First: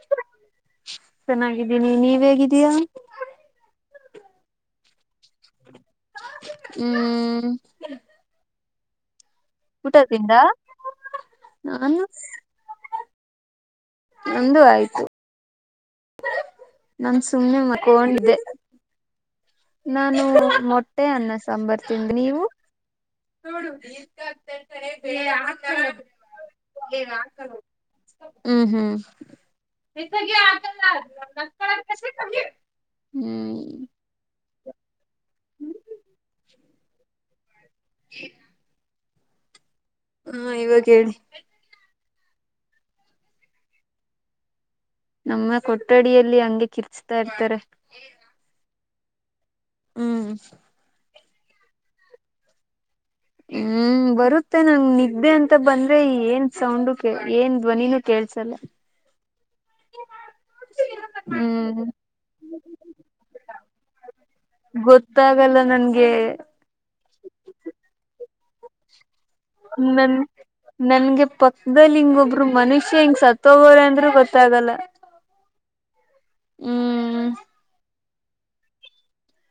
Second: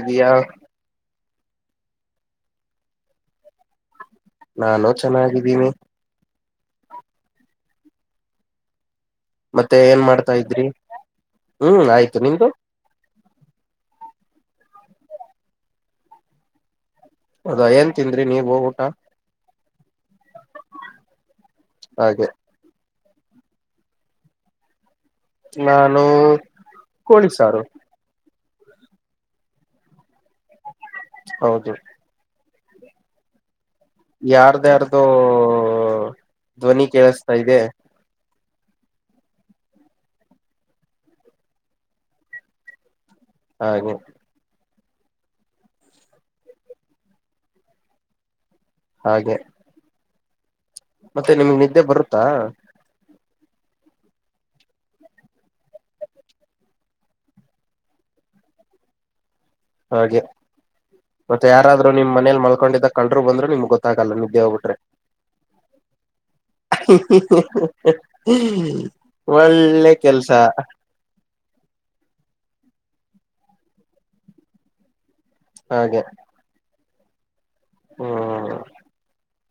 ಇದಿಯಾ. ಚೆನ್ನಾಗಿದ್ದೀನಿ ನೀವ್ ಹೇಗಿದ್ದೀಯಾ. ನಾನು ಚೆನ್ನಾಗಿದ್ದೀನಿ. ಹ್ಮ್. ಮತ್ತೆ ಏನ್ ತಿಂದ ಮಾಡ್ತಾ ಇದ್ರಿ ಊಟ ಹ್ಮ್ ನಾನು ಆಯ್ತು ನಿಮ್ದು. ನಂದು ಆಯ್ತು. ನಾನ್ ಸುಮ್ನೆ ಹೌದಾ ಏನ್ ತಿಂದ್ರಿ ಮಕೊಂಡಿದ್ದೆ ನೀವು ಊಟಾ. ನಾನು ಮೊಟ್ಟೆ ಅನ್ನ ಸಾಂಬರ್ ತಿಂದೆ ಹಾಗೆ ನೀವು ನಾನು ಕೋಳಿ ಸಾರು. ಹ್ಮ್ ಹ್ಮ್ ಹೌದು [unintelligible] ಹ್ಮ್ ಯಾರ್ದ್ಯಾರ್ದು ಧ್ವನಿ ಕೇಳಸ್ತಾ ಇದೆ. ಇ ಹ್ಮ ಇವಾಗ ಹೇಳಿ. ಹಾಗೆ. ನಮ್ಮ ಕೊಠಡಿಯಲ್ಲಿ ಹಂಗೆ ಕಿರ್ಚ್ತಾ ಇರ್ತಾರೆ. ಹಾಗೆ. ಹ್ಮ್. ಮತ್ತೆ ನಿಮ್ಗ್ ನಿದ್ದೆ ಬರುತ್ತಾ. ಹ್ಮ್ ಬರುತ್ತೆ ನಂಗ್ ನಿದ್ದೆ ಅಂತ ಬಂದ್ರೆ ಏನ್ ಸೌಂಡು ಕೆ ಏನ್ ಧ್ವನಿನೂ ಕೇಳ್ಸಲ್ಲ. [inaudible] ಹಾಗೆ. ಮತ್ತೆ ಹ್ಮ್ ಯಾರಾದ್ರು ನಿಮ್ ಮನೇಲ್ ಮಲ್ಕೊಂಡಿದ ಕಲ್ರು ಬಂದ್ರು ನಿಮ್ಗ್ ಗೊತ್ತಾಗಲ್ಲ ನಿದ್ದೆ ಹೋಗ್ಬಿಟ್ರೆ. ಅಲ್ಲ ನಂಗೆ. ಹ್ ಹ್ ಹ್ ಹ್ ಒಳ್ಳೆ ನನ್ ಕೆಲ್ಸ. ನನ್ಗೆ ಪಕ್ಕದಲ್ಲಿ ಹಿಂಗೊಬ್ರು ಮನುಷ್ಯ ಹಿಂಗ್ ಸತ್ತ ಹೋಗೋವ್ರೆ ಅಂದ್ರೂ ಗೊತ್ತಾಗಲ್ಲ. ಹಾಗೆ. ಹ್ಮ್ ಹ್ಮ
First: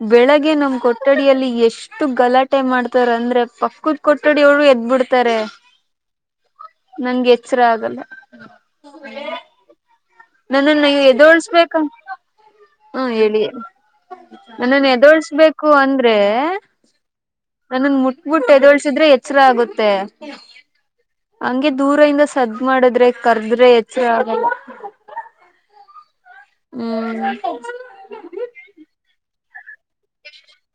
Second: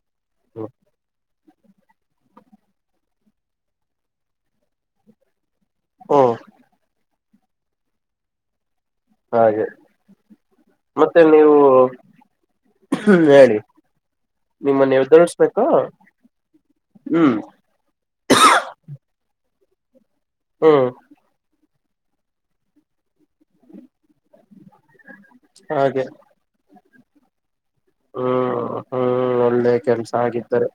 ಬೆಳಗ್ಗೆ ನಮ್ ಕೊಠಡಿಯಲ್ಲಿ ಎಷ್ಟು ಗಲಾಟ್ ಟ್ಟೆ ಮಾಡ್ತಾರ ಅಂದ್ರೆ ಪಕ್ಕದ ಕೊಟ್ಟಡಿ ಅವ್ರು ಎದ್ಬಿಡ್ತಾರೆ. ಹ್ಮ್. ನಂಗ ಎಚ್ಚರ ಆಗಲ್ಲ. ಹಾಗೆ. ನನ್ನನ್ನ ಮತ್ತೆ ನೀವು ಎದೋಳ್ಸ್ಬೇಕ ಹ್ಮ ಹೇಳಿ. ನನ್ನನ್ ನಿಮ್ಮನ್ನ ಎದ್ದಳ್ಸ್ಬೇಕಾ ಎದೋಳ್ಸ್ಬೇಕು ಅಂದ್ರೆ. ಹ್ಮ್. ನನ್ನನ್ ಮುಟ್ ಮುಟ್ ಎದೋಳ್ಸಿದ್ರೆ ಎಚ್ರ ಆಗುತ್ತೆ. ಹ್ಞ. ಹಂಗೆ ದೂರ ಇಂದ ಸದ್ದ್ ಮಾಡದ್ರೆ ಕರ್ದ್ರೆ ಎಚ್ರ ಆಗಲ್ಲ. ಹಾಗೆ. ಹ್ಮ್ ಹ್ಮ್ ಹ್ಮ್ ಒಳ್ಳೆ ಕೆಲ್ಸ ಹಾಗಿದ್ದರೆ.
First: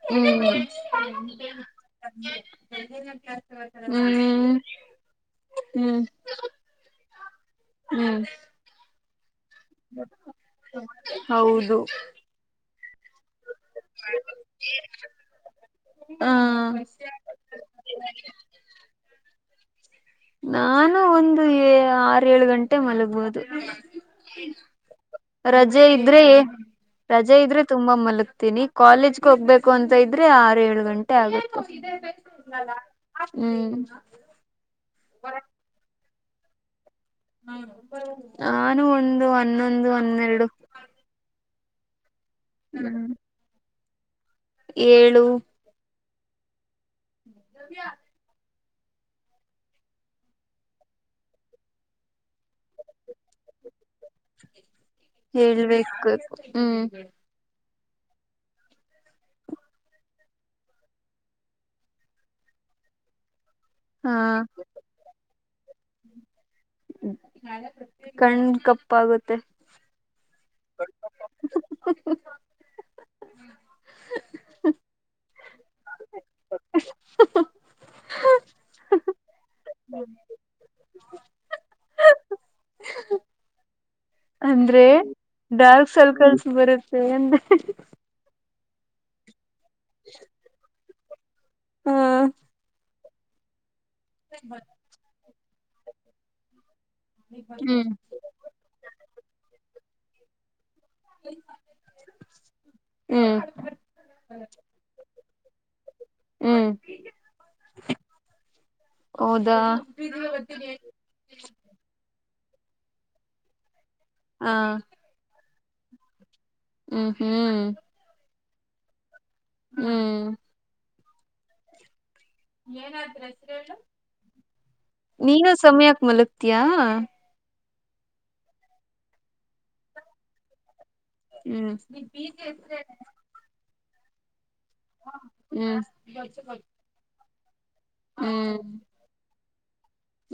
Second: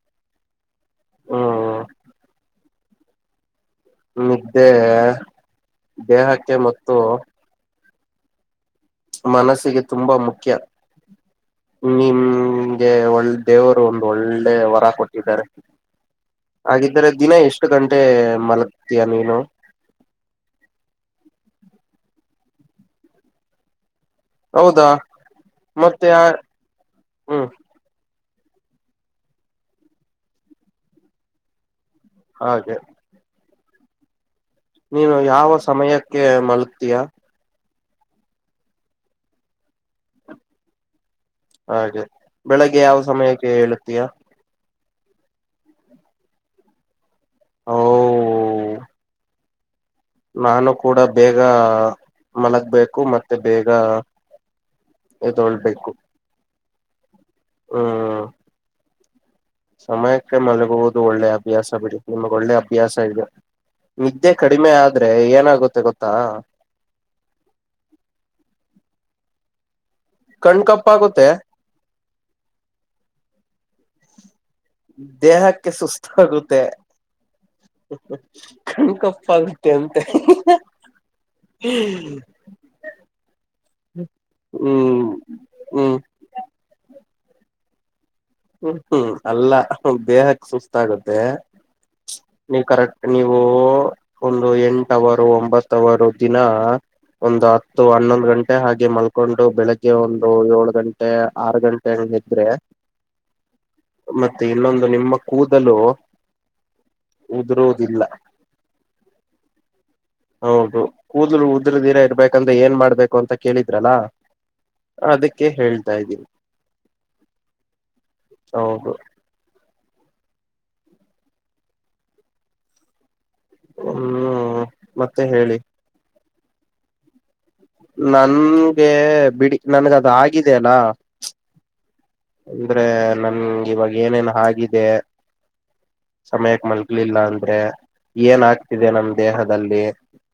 ಹ್ಮ್ ನಿದ್ದೆ ದೇಹಕ್ಕೆ ಮತ್ತು. ಹ್ಮ. ಮನಸ್ಸಿಗೆ ತುಂಬಾ ಮುಖ್ಯ. ಹೌದು. ನಿಮ್ಗೆ ಒಳ್ಳ ದೇವ್ರು ಒಂದು ಒಳ್ಳೆ ವರ ಕೊಟ್ಟಿದ್ದಾರೆ. ಹಾ ಹಾಗಿದ್ರೆ ದಿನ ಎಷ್ಟ ಗಂಟೆ ಮಲಗ್ತಿಯ ನೀನು. ನಾನು ಒಂದು ಏ ಆರ ಏಳು ಗಂಟೆ ಮಲಗ್ಬಹುದು. ಹೌದಾ. ರಜೆ ಮತ್ತೆ ಇದ್ರೆ ರಜೆ ಹ್ಮ್ ಇದ್ರೆ. ತುಂಬಾ ಮಲಗ್ತೀನಿ ಕಾಲೇಜ್ಗೆ ಹೋಗ್ಬೇಕು ಅಂತ ಇದ್ರೆ ಆರು ಏಳು ಗಂಟೆ ಆಗುತ್ತೆ ಹಾಗೆ ಹ್ಮ್. ನೀನು ಯಾವ ಸಮಯಕ್ಕೆ ಮಲಗ್ತೀಯಾ. ನಾನು ಒಂದು ಹನ್ನೊಂದು ಹನ್ನೆರಡು. ಹಾಗೆ ಬೆಳಿಗ್ಗೆ ಯಾವ ಸಮಯಕ್ಕೆ ಏಳುತ್ತೀಯಾ. ಏಳು. ನವ್ಯ. ಓ ನಾನು ಕೂಡ ಬೇಗ ಮಲಗ್ಬೇಕು ಮತ್ತೆ ಬೇಗ. ಎದೊಳ್ಬೇಕು ಹೇಳ್ಬೇಕ ಹ್ಮ್. ಹ್ಮ್. ಸಮಯಕ್ಕೆ ಮಲಗುವುದು ಒಳ್ಳೆ ಅಭ್ಯಾಸ ಬಿಡಿ ನಿಮಗ್ ಒಳ್ಳೆ ಅಭ್ಯಾಸ ಇದೆ. ಹಾ ನಿದ್ದೆ ಕಡಿಮೆ ಆದ್ರೆ ಏನಾಗುತ್ತೆ ಗೊತ್ತಾ. ಕಣ್ ಕಪ್ಪಾಗುತ್ತೆ. ಕಣ್ ಕಪ್ಪ ಆಗುತ್ತೆ. ದೇಹಕ್ಕೆ ಸುಸ್ತ ಆಗುತ್ತೆ ಕಣಕಪ್ಪ ತೆ ಅಂತೆ ಅಂದ್ರೆ ಹ್ಮ್ ಡಾರ್ಕ್ ಹ್ಮ್ ಸರ್ಕಲ್ಸ್ ಬರುತ್ತೆ ಅಂದೆ. ಹ್ಮ್ ಹ್ಮ್ ಅಲ್ಲ ದೇಹಕ್ಕ ಸುಸ್ತ ಆಗುತ್ತೆ ಹ ನೀವು ಕರಕ್ಟ್ ನೀವು ಒಂದು ಎಂಟವರು ಒಂಬತ್ತವರು ದಿನ. ಒಂದು ಹತ್ತು ಹ್ಮ್ ಹನ್ನೊಂದು ಗಂಟೆ ಹಾಗೆ ಮಲ್ಕೊಂಡು ಬೆಳಿಗ್ಗೆ ಒಂದು ಏಳು ಗಂಟ್ ಟೆ ಆರ ಗಂಟೆ ಹಾಗ್ ಏದ್ರೆ ಹ್ಮ್. ಮತ್ತೆ ಇನ್ನೊಂದು ನಿಮ್ಮ ಕೂದಲು. ಹ್ಮ್ ಉದುರುದಿಲ್ಲ ಹೌದಾ ಹೌದು. ಕೂದ್ಲು ಉದ್ರ ದೀರೆ ಇರ್ಬೇಕಂದ್ರೆ ಏನ್ ಮಾಡ್ಬೇಕು ಅಂತ ಕೇಳಿದ್ರಲ್ಲಾ. ಹಾ. ಅದಕ್ಕೆ ಹೇಳ್ತಾ ಇದ್ದೀನಿ. ಹ್ಮ್ ಹ್ಮ್. ಹೌದು. ಹ್ಮ್. ಏನಾದ ಆದ್ರ ಹೆಸ್ರು ಹೇಳು ಹ್ಮ್ ಮತ್ತೆ ನೀನು ಹೇಳಿ ಸಮಯಕ್ ಮಲಗ್ತಿಯ. ನನ್ಗೆ ಬಿಡಿ ನನ್ಗ ಅದ ಆಗಿದೆ ಅಲ್ಲಾ. ಹ್ಮ್. ಅಂದ್ರೆ ನನ್ಗ ಇವಾಗ ಏನೇನ್ ಆಗಿದೆ ಹ್ಮ್ ಸಮಯಕ್ ಮಲ್ಕ ಮಲ್ಗಿಲ್ಲ ಅಂದ್ರೆ ಏನ್ ಹ್ಮ್ ಆಗ್ತಿದೆ ನಮ ದೇಹದಲ್ಲಿ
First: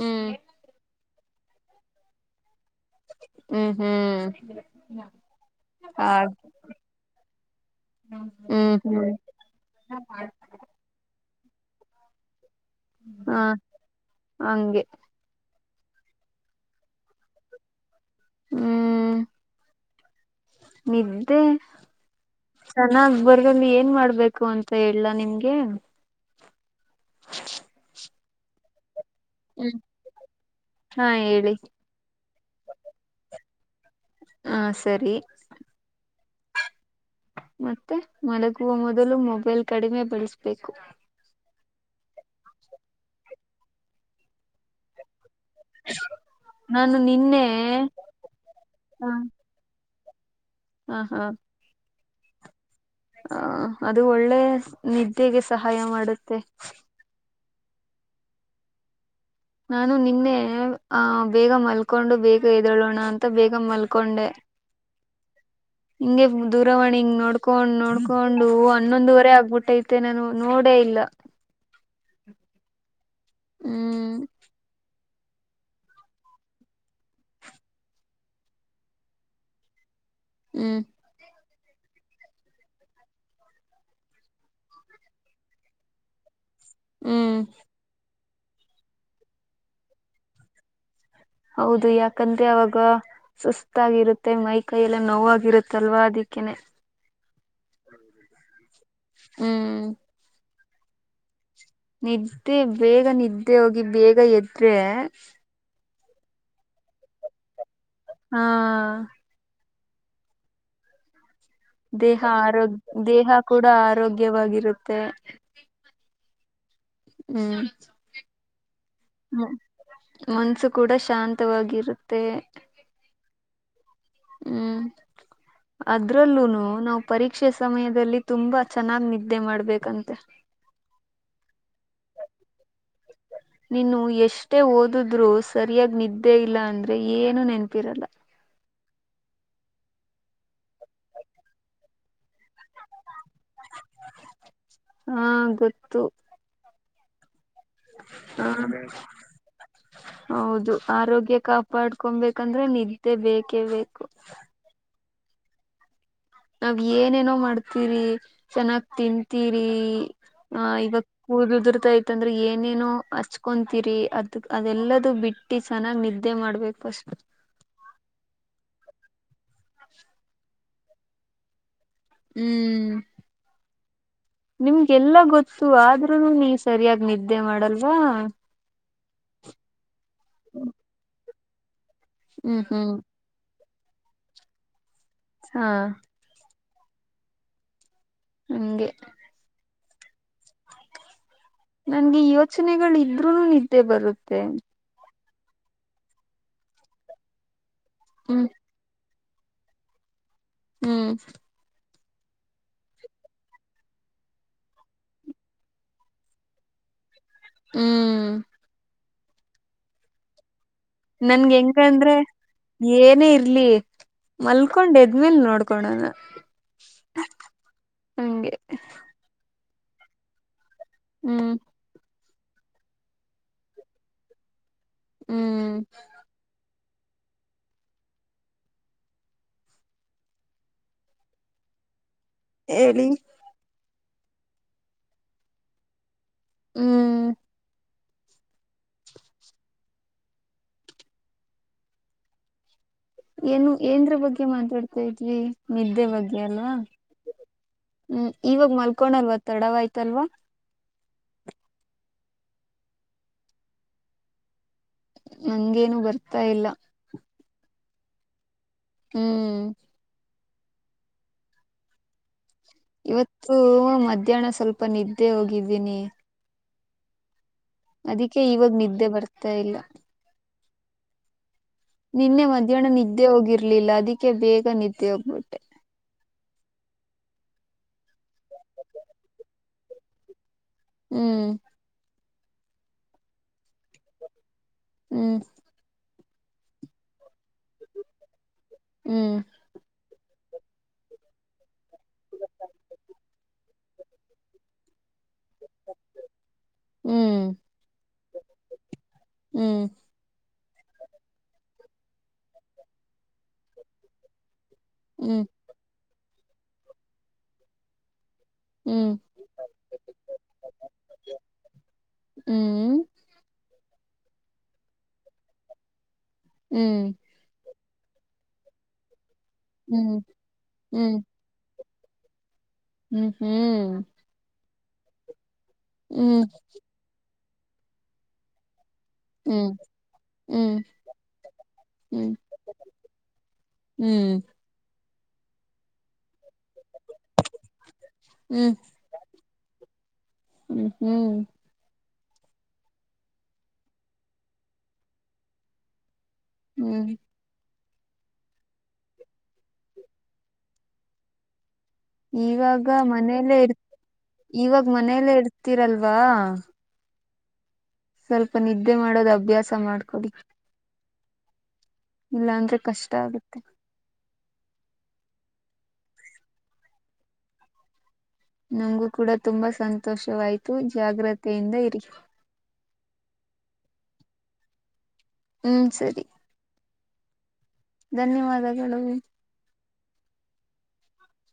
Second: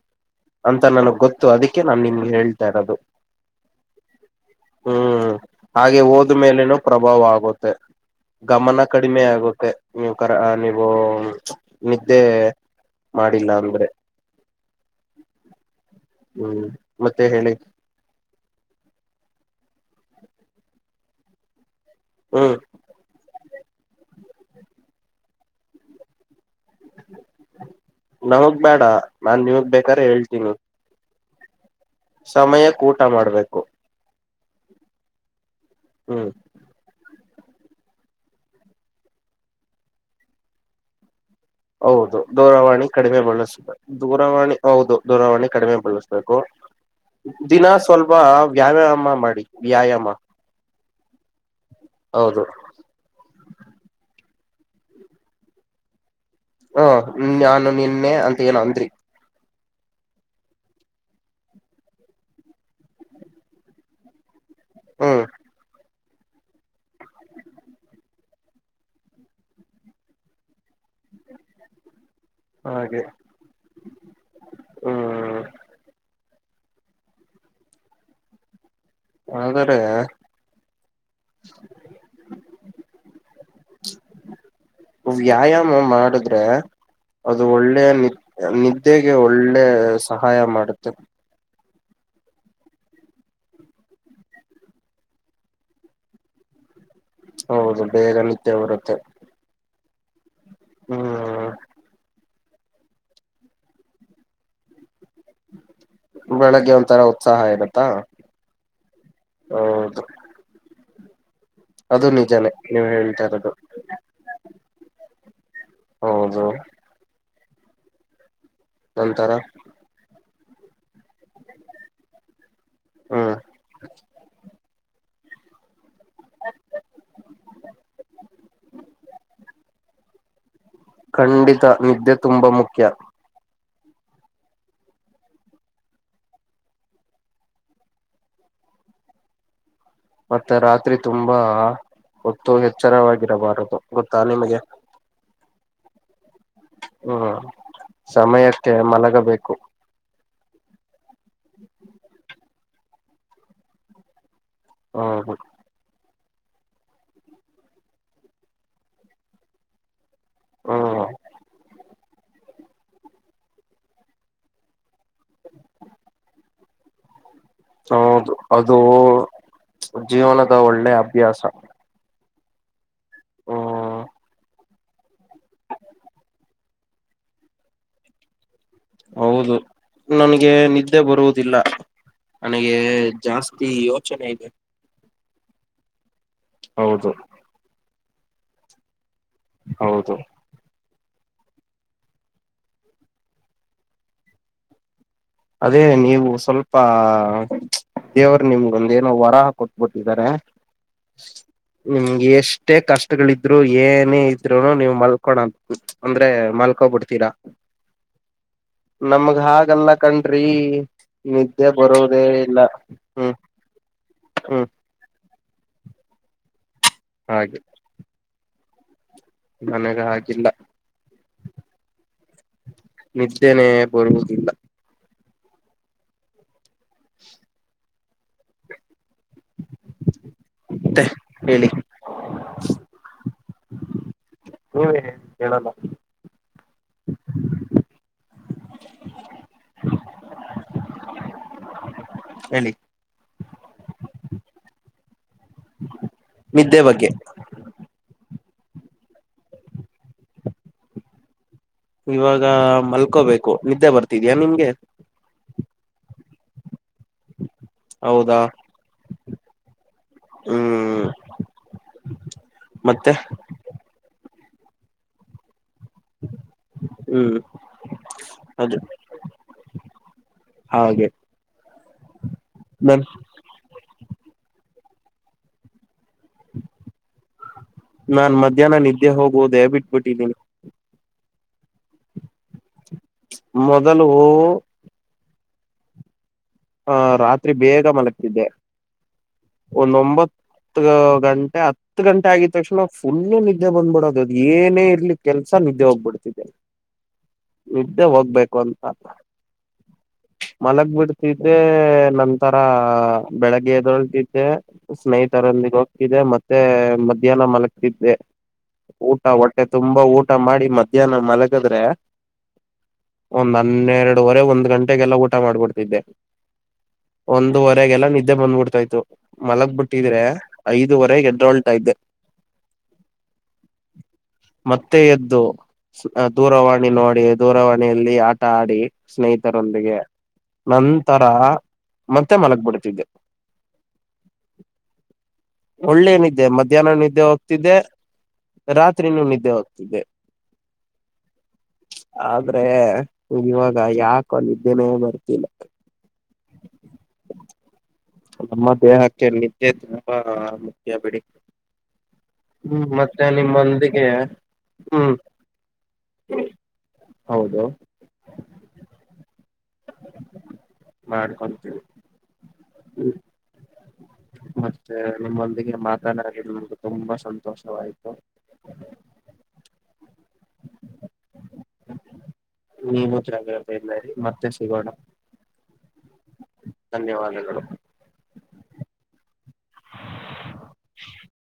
ಹ್ಮ್ ಅಂತ ನನಗ್ ಗೊತ್ತ. ಅದಕ್ಕೆ ನಾನ್ ನಿಮ್ಗೆ ಹೇಳ್ತಾ ಇರೋದು. ಹ್ಮ್ ಹ್ಮ್ ಹ್ಮ್ ಓದ ಹಾಗೆ. ಮೇಲೆನೂ ಪ್ರಭಾವ ಆಗುತ್ತೆ ಗಮನ ಹ್ಮ್ ಕಡಿಮೆ ಆಗುತ್ತೆ ನೀವು ಕರ. [unintelligible] ನಿದ್ದೆ. ಹಾ ಮಾಡಿಲ್ಲ ಅಂದ್ರೆ ಹಂಗೆ. ಹ್ಮ್ ಮತ್ತೆ ಹೇಳಿ. ಹ್ಮ್. ನಿದ್ದೆ. ಹ್ಮ್. ಚೆನ್ನಾಗ್ ಬರಲ್ಲಿ ಏನ್ ಮಾಡ್ಬೇಕು ಅಂತ ಹೇಳಲಾ ನಿಮ್ಗೆ. [inaudible] ನಾವಗ್ ಬೇಡ ನಾನ್ ನಿವಗ್ ಬೇಕ್ ಆದ್ರೆ ಹೇಳ್ತೀನಿ. ಹಾ ಹೇಳಿ. ಸಮಯಕ ಊಟ ಮಾಡ್ಬೇಕು. ಹಾ ಸರಿ. ಹ್ಮ್ ಮತ್ತೆ ಮಲಗುವ ಮೊದಲು ಮೊಬೈಲ್ ಕಡಿಮೆ ಬಳಸ್ಬೇಕು. ಹೌದು ದೂರವಾಣಿ ಕಡಿಮೆ ಬಳಸ ಬೇಕ್ ದೂರವಾಣಿ. ಹೌದು ದೂರವಾಣಿ ಕಡಿಮೆ ಬಳಸ್ಬೇಕು ನಾನು ನಿನ್ನೆ ದಿನ ಸ್ವಲ್ಪ ವ್ಯಾಯಾಮ ಮಾಡಿ. ವ್ಯಾಯಾಮ. ಹಾ ಹಾ. ಹೌದು. ಹ ಅದು ಒಳ್ಳೆ ನಿದ್ದೆಗೆ ಸಹಾಯ ಮಾಡುತ್ತೆ. ಹ ನಾನು ನಿನ್ನೆ ಅಂತ ಏನು ಅಂದ್ರಿ. ನಾನು ನಿನ್ನೆ ಆ ಬೇಗ ಮಲ್ಕೊಂಡು ಬೇಗ ಎದ್ದೆಲೊನಾ ಅಂತ ಬೇಗ ಮಲ್ಕೊಂಡೆ. ಹ್ಮ. ಹಿಂಗೆ ದೂರವಾಣಿ ಹಿಂಗ್ ನೋಡ್ಕೊಂಡ್ ನೋಡ್ಕೊಂಡು ಹನ್ನೊಂದುವರೆ ಆಗ್ಬಿಟ್ಟೈತೆ ನಾನು ನೋಡೇ ಇಲ್ಲ. ಹಾಗೆ. ಹ್ಮ್. ಹ್ಮ್. ಅದರಿ. ಹ್ಮ್. [inaudible] ವ್ಯಾಯಾಮ ಮಾಡಿದ್ರೆ. ಹ್ಮ್ ಅದು ಒಳ್ಳೆಯ ನ ನಿದ್ದೆಗೆ ಒಳ್ಳೆ ಸಹಾಯ ಮಾಡುತ್ತೆ. ಹೌದು ಯಾಕಂದ್ರೆ ಅವಾಗ. ಸುಸ್ತಾಗಿರುತ್ತೆ ಮೈ ಕೈಯ ಎಲ್ಲ ನೋವಾಗಿರುತ್ತಲ್ವಾ ಅದಕ್ಕೇನೆ. ಹೌದು ಬೇಗ ನಿದ್ದೆ ಬರುತ್ತೆ. ಹ್ಮ್. ಹ್ಮ್. ನಿದ್ದೆ ಬೇಗ ನಿದ್ದೆ ಹೋಗಿ ಬೇಗ ಎದ್ರೆ. ಬೆಳಗ್ಗೆ ಒಂಥರ ಉತ್ಸಾಹ ಇರತ್ತಾ. ಹಾ. ಹೌದು. ಅದು ದೇಹ ನಿಜಾನೇ ನೀವ್ ಆರೋಗ್ಯ ಹೇಳ್ತಾ ದೇಹ ಇರೋದು ಕೂಡ ಆರೋಗ್ಯವಾಗಿರುತ್ತೆ. ಹೌದು. ಹ್ಮ್. ನಂತರ ಹ್ಮ ಮನ್ಸು ಕೂಡ ಶಾಂತವಾಗಿರುತ್ತೆ. ಹ್ಮ. ಹ್ಮ್. ಅದ್ರಲ್ಲೂನು ನಾವು ಪರೀಕ್ಷೆ ಸಮಯದಲ್ಲಿ ತುಂಬಾ ಚೆನ್ನಾಗಿ ನಿದ್ದೆ ಮಾಡ್ಬೇಕಂತೆ. [inaudible] ಖಂಡಿತ ನಿದ್ದೆ ತುಂಬಾ ಮುಖ್ಯ. ಹ. ನೀನು ಎಷ್ಟೇ ಓದಿದ್ರು ಸರಿಯಾಗಿ ನಿದ್ದೆ ಇಲ್ಲ ಅಂದ್ರೆ ಏನು ನೆನಪಿರಲ್ಲ. ಮತ್ತೆ ರಾತ್ರಿ ತುಂಬಾ ಹೊತ್ತು ಎಚ್ಚರವಾಗಿರಬಾರದು ಗೊತ್ತಾ ನಿಮಗೆ. ಹಾ ಗೊತ್ತು. ಹ್ಮ ಸಮಯಕ್ಕೆ ಹ ಮಲಗಬೇಕು. ಹೌದು ಆರೋಗ್ಯ ಕಾಪಾಡ್ಕೊಬೇಕಂದ್ರೆ ನಿದ್ದೆ ಬೇಕೇ ಬೇಕು. ಹ್ಮ ಹ. ನಾವ್ ಏನೇನೋ ಮಾಡ್ತೀರಿ ಚೆನ್ನಾಗ್ ತಿಂತೀರಿ ಹ ಹ್ಮ್ ಇವಗ ಕೂದುಲ್ ಉುದುರ್ತಾ ಇತಿ. ಅತ್ತಂದ್ರೆ ಏನೇನು ಹಚ್ಕೊಂತೀರಿ ಅದ ಅದೆಲ್ಲದು ಬಿಟ್ಟಿ ಚೆನ್ನಾಗ್ ನಿದ್ದೆ ಮಾಡ್ಬೇಕು ಫಸ್ಟ್. ಹೌದು ಅದು ಜೀವನದ ಒಳ್ಳೆ ಅಭ್ಯಾಸ. ಹ್ಮ್. ಹ್ಮ. ನಿಮ್ಗೆಲ್ಲಾ ಗೊತ್ತು ಆದ್ರೂನು ನೀ ಸರಿಯಾಗಿ ನಿದ್ದೆ ಮಾಡಲ್ವಾ. ಹೌದು ನನಗೆ ನಿದ್ದೆ ಬರುವುದಿಲ್ಲ ಹ್ಮ್ ನನಗೆ ಹ್ಮ್ ಜಾಸ್ತಿ ಯೋಚನೆ ಇದೆ. ಹಾ. ಹೌದು. ಹಂಗೆ. ಹೌದು. ನನ್ಗೆ ಯೋಚನೆಗಳು ಇದ್ರರು ನಿದ್ದೆ ಬರುತ್ತೆ. ಅದೇ ನೀವು ಸ್ವಲ್ಪ ದೇವರು ಹ್ಮ್ ನಿಮ್ಗೆ. ಒಂದು ಏನೋ ವರಹ ಕೊಟ್ಬಿಟ್ಟಿದ್ದಾರೆ. ಹ್ಮ್. ನಿಮ್ಗೆ ಎಷ್ಟೇ ಕಷ್ಟಗಳಿದ್ರು ಏನೇ ಇದ್ರುನು ನೀವ್ ಮಲ್ಕೊಂತ. ಅಂದ್ರೆ ಮಲ್ಕೋ ಬಿಡ್ತೀರಾ. ಹ್ಮ್. ನಮಗ ಹಾಗಲ್ಲಾ ಕಣ್ರಿ. ನನ್ಗ್ ನಿದ್ದೆ ಹೆಂಗಂದ್ರೆ ಬರೋದೇ ಇಲ್ಲ ಏನೇ ಹ್ಮ್ ಇರ್ಲಿ ಹ್ಮ್ ಮಲ್ಕೊಂಡ್ ಎದ್ಮೇಲ್ ನೋಡ್ಕೋ ನೋಡ್ಕೊನೋಣ. ಹಾಗೆ. ಹಂಗೆ. ನನಗ ಹಾಕಿಲ್ಲ. ಹ್ಮ್. ನಿದ್ದೇನೆ ಬರುವುದಿಲ್ಲ. ಹ್ಮ್ ಮತ್ತೆ ಹೇಳಿ. ಹೇಳಿ ನೀವೇ ಹೇಳಿ ಕೇಳನ. ಹ್ಮ್. ಹೇಳಿ. ಏನು ಎಂದ್ರೆ ಬಗ್ಗೆ ಮಾತಾಡ್ತಾ ಇದ್ವಿ ನಿದ್ದೆ ಬಗ್ಗೆ ಅಲ್ವಾ. ನಿದ್ದೆ ಬಗ್ಗೆ ಹ್ಮ್ ಇವಾಗ ಮಲ್ಕೊಂಡಲ್ವ ತಡ ಆಯ್ತಲ್ವಾ. ಇವಾಗ ಮಲ್ಕೋಬೇಕು ನಿದ್ದೆ ಬರ್ತಿದ್ಯಾ ನಿಮ್ಗೆ. ನಂಗೇನು ಬರ್ತಾ ಇಲ್ಲ. ಹೌದಾ. ಹ್ಮ್ ಹ್ಮ್ ಮತ್ತೆ ಇವತ್ತು ಮಧ್ಯಾಹ್ನ ಸ್ವಲ್ಪ ನಿದ್ದೆ ಹೋಗಿದ್ದೀನಿ. ಹ್ಮ್ ಅದಿಕ್ಕೆ ಇವಾಗ ಅದು ನಿದ್ದೆ ಬರ್ತಾ ಇಲ್ಲ. ಹಾಗೆ. ನಿನ್ನೆ ಮಧ್ಯಾಹ್ನ ನನ್ ನಿದ್ದೆ ಹೋಗಿರ್ಲಿಲ್ಲ ಅದಿಕ್ಕೆ ಬೇಗ ನಿದ್ದೆ ಹೋಗ್ಬಿಟ್ಟೆ. ನಾನ್ ಮಧ್ಯಾಹ್ನ ನಿದ್ದೆ ಹೋಗುವುದೇ ಬಿಟ್ಬಿಟ್ಟಿದ್ದೀನಿ. ಹ್ಮ್. ಮೊದಲು. ಹ್ಮ್. ಆ ರಾತ್ರಿ ಬೇಗ ಮಲಗ್ತಿದ್ದೆ. ಹ್ಮ್. ಒಂದೊಂಬತ್ ಗಂಟೆ ಹತ್ ಹತ್ ಗಂಟೆ ಆಗಿದ್ದ ತಕ್ಷಣ ಫುಲ್ಲು ನಿದ್ದೆ ಬಂದ್ಬಿಡೋದು ಅದು ಏನೇ ಇರ್ಲಿ ಕೆಲ್ಸ ನಿದ್ದೆ ಹೋಗ್ಬಿಡ್ತಿದ್ದೆ. ಹ್ಮ್ ನಿದ್ದೆ ಹೋಗ್ಬೇಕು ಅಂತ. ಹ್ಮ್. ಮಲಗ್ ಬಿಡ್ತಿದ್ದೆ ನಂತರ ಬೆಳಗ್ಗೆ ಎದ್ದೋಳತ್ತಿದೆ. ಹ್ಮ್ ಸ್ನೇಹಿತರೊಂದಿಗ ಹೋಗ್ತಿದ್ದೆ ಮತ್ತೆ ಮಧ್ಯಾಹ್ನ ಮಲಗ್ತಿದ್ದೆ. ಹ್ಮ್ ಊಟ ಹೊಟ್ಟೆ ತುಂಬಾ ಊಟ ಮಾಡಿ ಮಧ್ಯಾಹ್ನ ಮಲಗದ್ರೆ. ಹ್ಮ್ ಒಂದ್ ಹನ್ನೆರಡುವರೆ ಒಂದ್ ಗಂಟೆಗೆಲ್ಲ ಊಟ ಮಾಡ್ಬಿಡ್ತಿದ್ದೆ. ಹ್ಮ್. ಒಂದುವರೆಗೆಲ್ಲ ನಿದ್ದೆ ಬಂದ್ಬಿಡ್ತಾ ಇತ್ತು ಮಲಗ್ ಹ್ಮ್ ಬಿಟ್ಟಿದ್ರೆ ಹ್ಮ್ ಐದುವರೆ ಎದ್ದೋಳ್ತಾ ಇದ್ದೆ. ಹ್ಮ್ ಹ್ಮ್. ಮತ್ತೆ ಎದ್ದು ಹ್ಮ್ ದೂರವಾಣಿ ನೋಡಿ ದೂರವಾಣಿಯಲ್ಲಿ ಆಟ ಆಡಿ. ಹ್ಮ್ ಸ್ನೇಹಿತರೊಂದಿಗೆ ನನ್ ಹ್ಮ್ ನಂತರ ಮತ್ತೆ ಮಲಗ್ ಬಿಡ್ತಿದ್ದೆ. ಹ್ಮ್ ಹ್ಮ್ ಒಳ್ಳೆ ನಿದ್ದೆ ಮ ಮಧ್ಯಾಹ್ನ ನಿದ್ದೆ ಹೋಗ್ತಿದ್ದೆ ಹ್ಮ್ ರಾತ್ರಿನೂ ನಿದ್ದೆ ಹೋಗ್ತಿದ್ದಿದೆ. ಹ್ಮ್ ಹ್ಮ್ ಆದ್ರೆ ಇವಾಗ ಯಾಕೋ ನಿದ್ದೆನೆ ಬರ್ತಿಲ್ಲ. ಹ್ಮ. ನಮ್ಮ ದೇಹಕ್ಕೆ ನಿದ್ದೆ ತುಂಬಾ ಮುಖ್ಯ ಬಿಡಿ. ಹ್ಮ್ ಇವಾಗ ಮತ್ತೆ ಮನೆಯಲ್ಲೇ ಇರ್ ನಿಮ್ಮೊಂದಿಗೆ ಇವಾಗ ಹ್ಮ್ ಮನೆಯಲ್ಲೇ ಇರ್ತೀರಲ್ವಾ. ಹೌದು. ಸ್ವಲ್ಪ ನಿದ್ದೆ ಮಾಡೋದು ಅಭ್ಯಾಸ ಮಾಡ್ಕೊಡಿ. ಮಾಡ್ಕೊಂತೀನಿ. ಇಲ್ಲ ಅಂದ್ರೆ ಕಷ್ಟ ಆಗತ್ತೆ. ಮತ್ತೆ ನಿಮ್ಮೊಂದಿಗೆ ಮಾತಾನಾಡಿ ನಮ್ಗೆ ತುಂಬಾ ಸಂತೋಷವಾಯ್ತು. ನಮಗೂ ಕೂಡ ತುಂಬಾ ಸಂತೋಷವಾಯ್ತು ಜಾಗ್ರತೆಯಿಂದ ಇರಿ. ನೀವು ಜಾಗ್ರತೆಯಿಂದ ಇರಿ ಮತ್ತೆ ಸಿಗೋಣ. ಹ್ಮಞ ಸರಿ. ಧನ್ಯವಾದಗಳು. ಧನ್ಯವಾದಗಳು.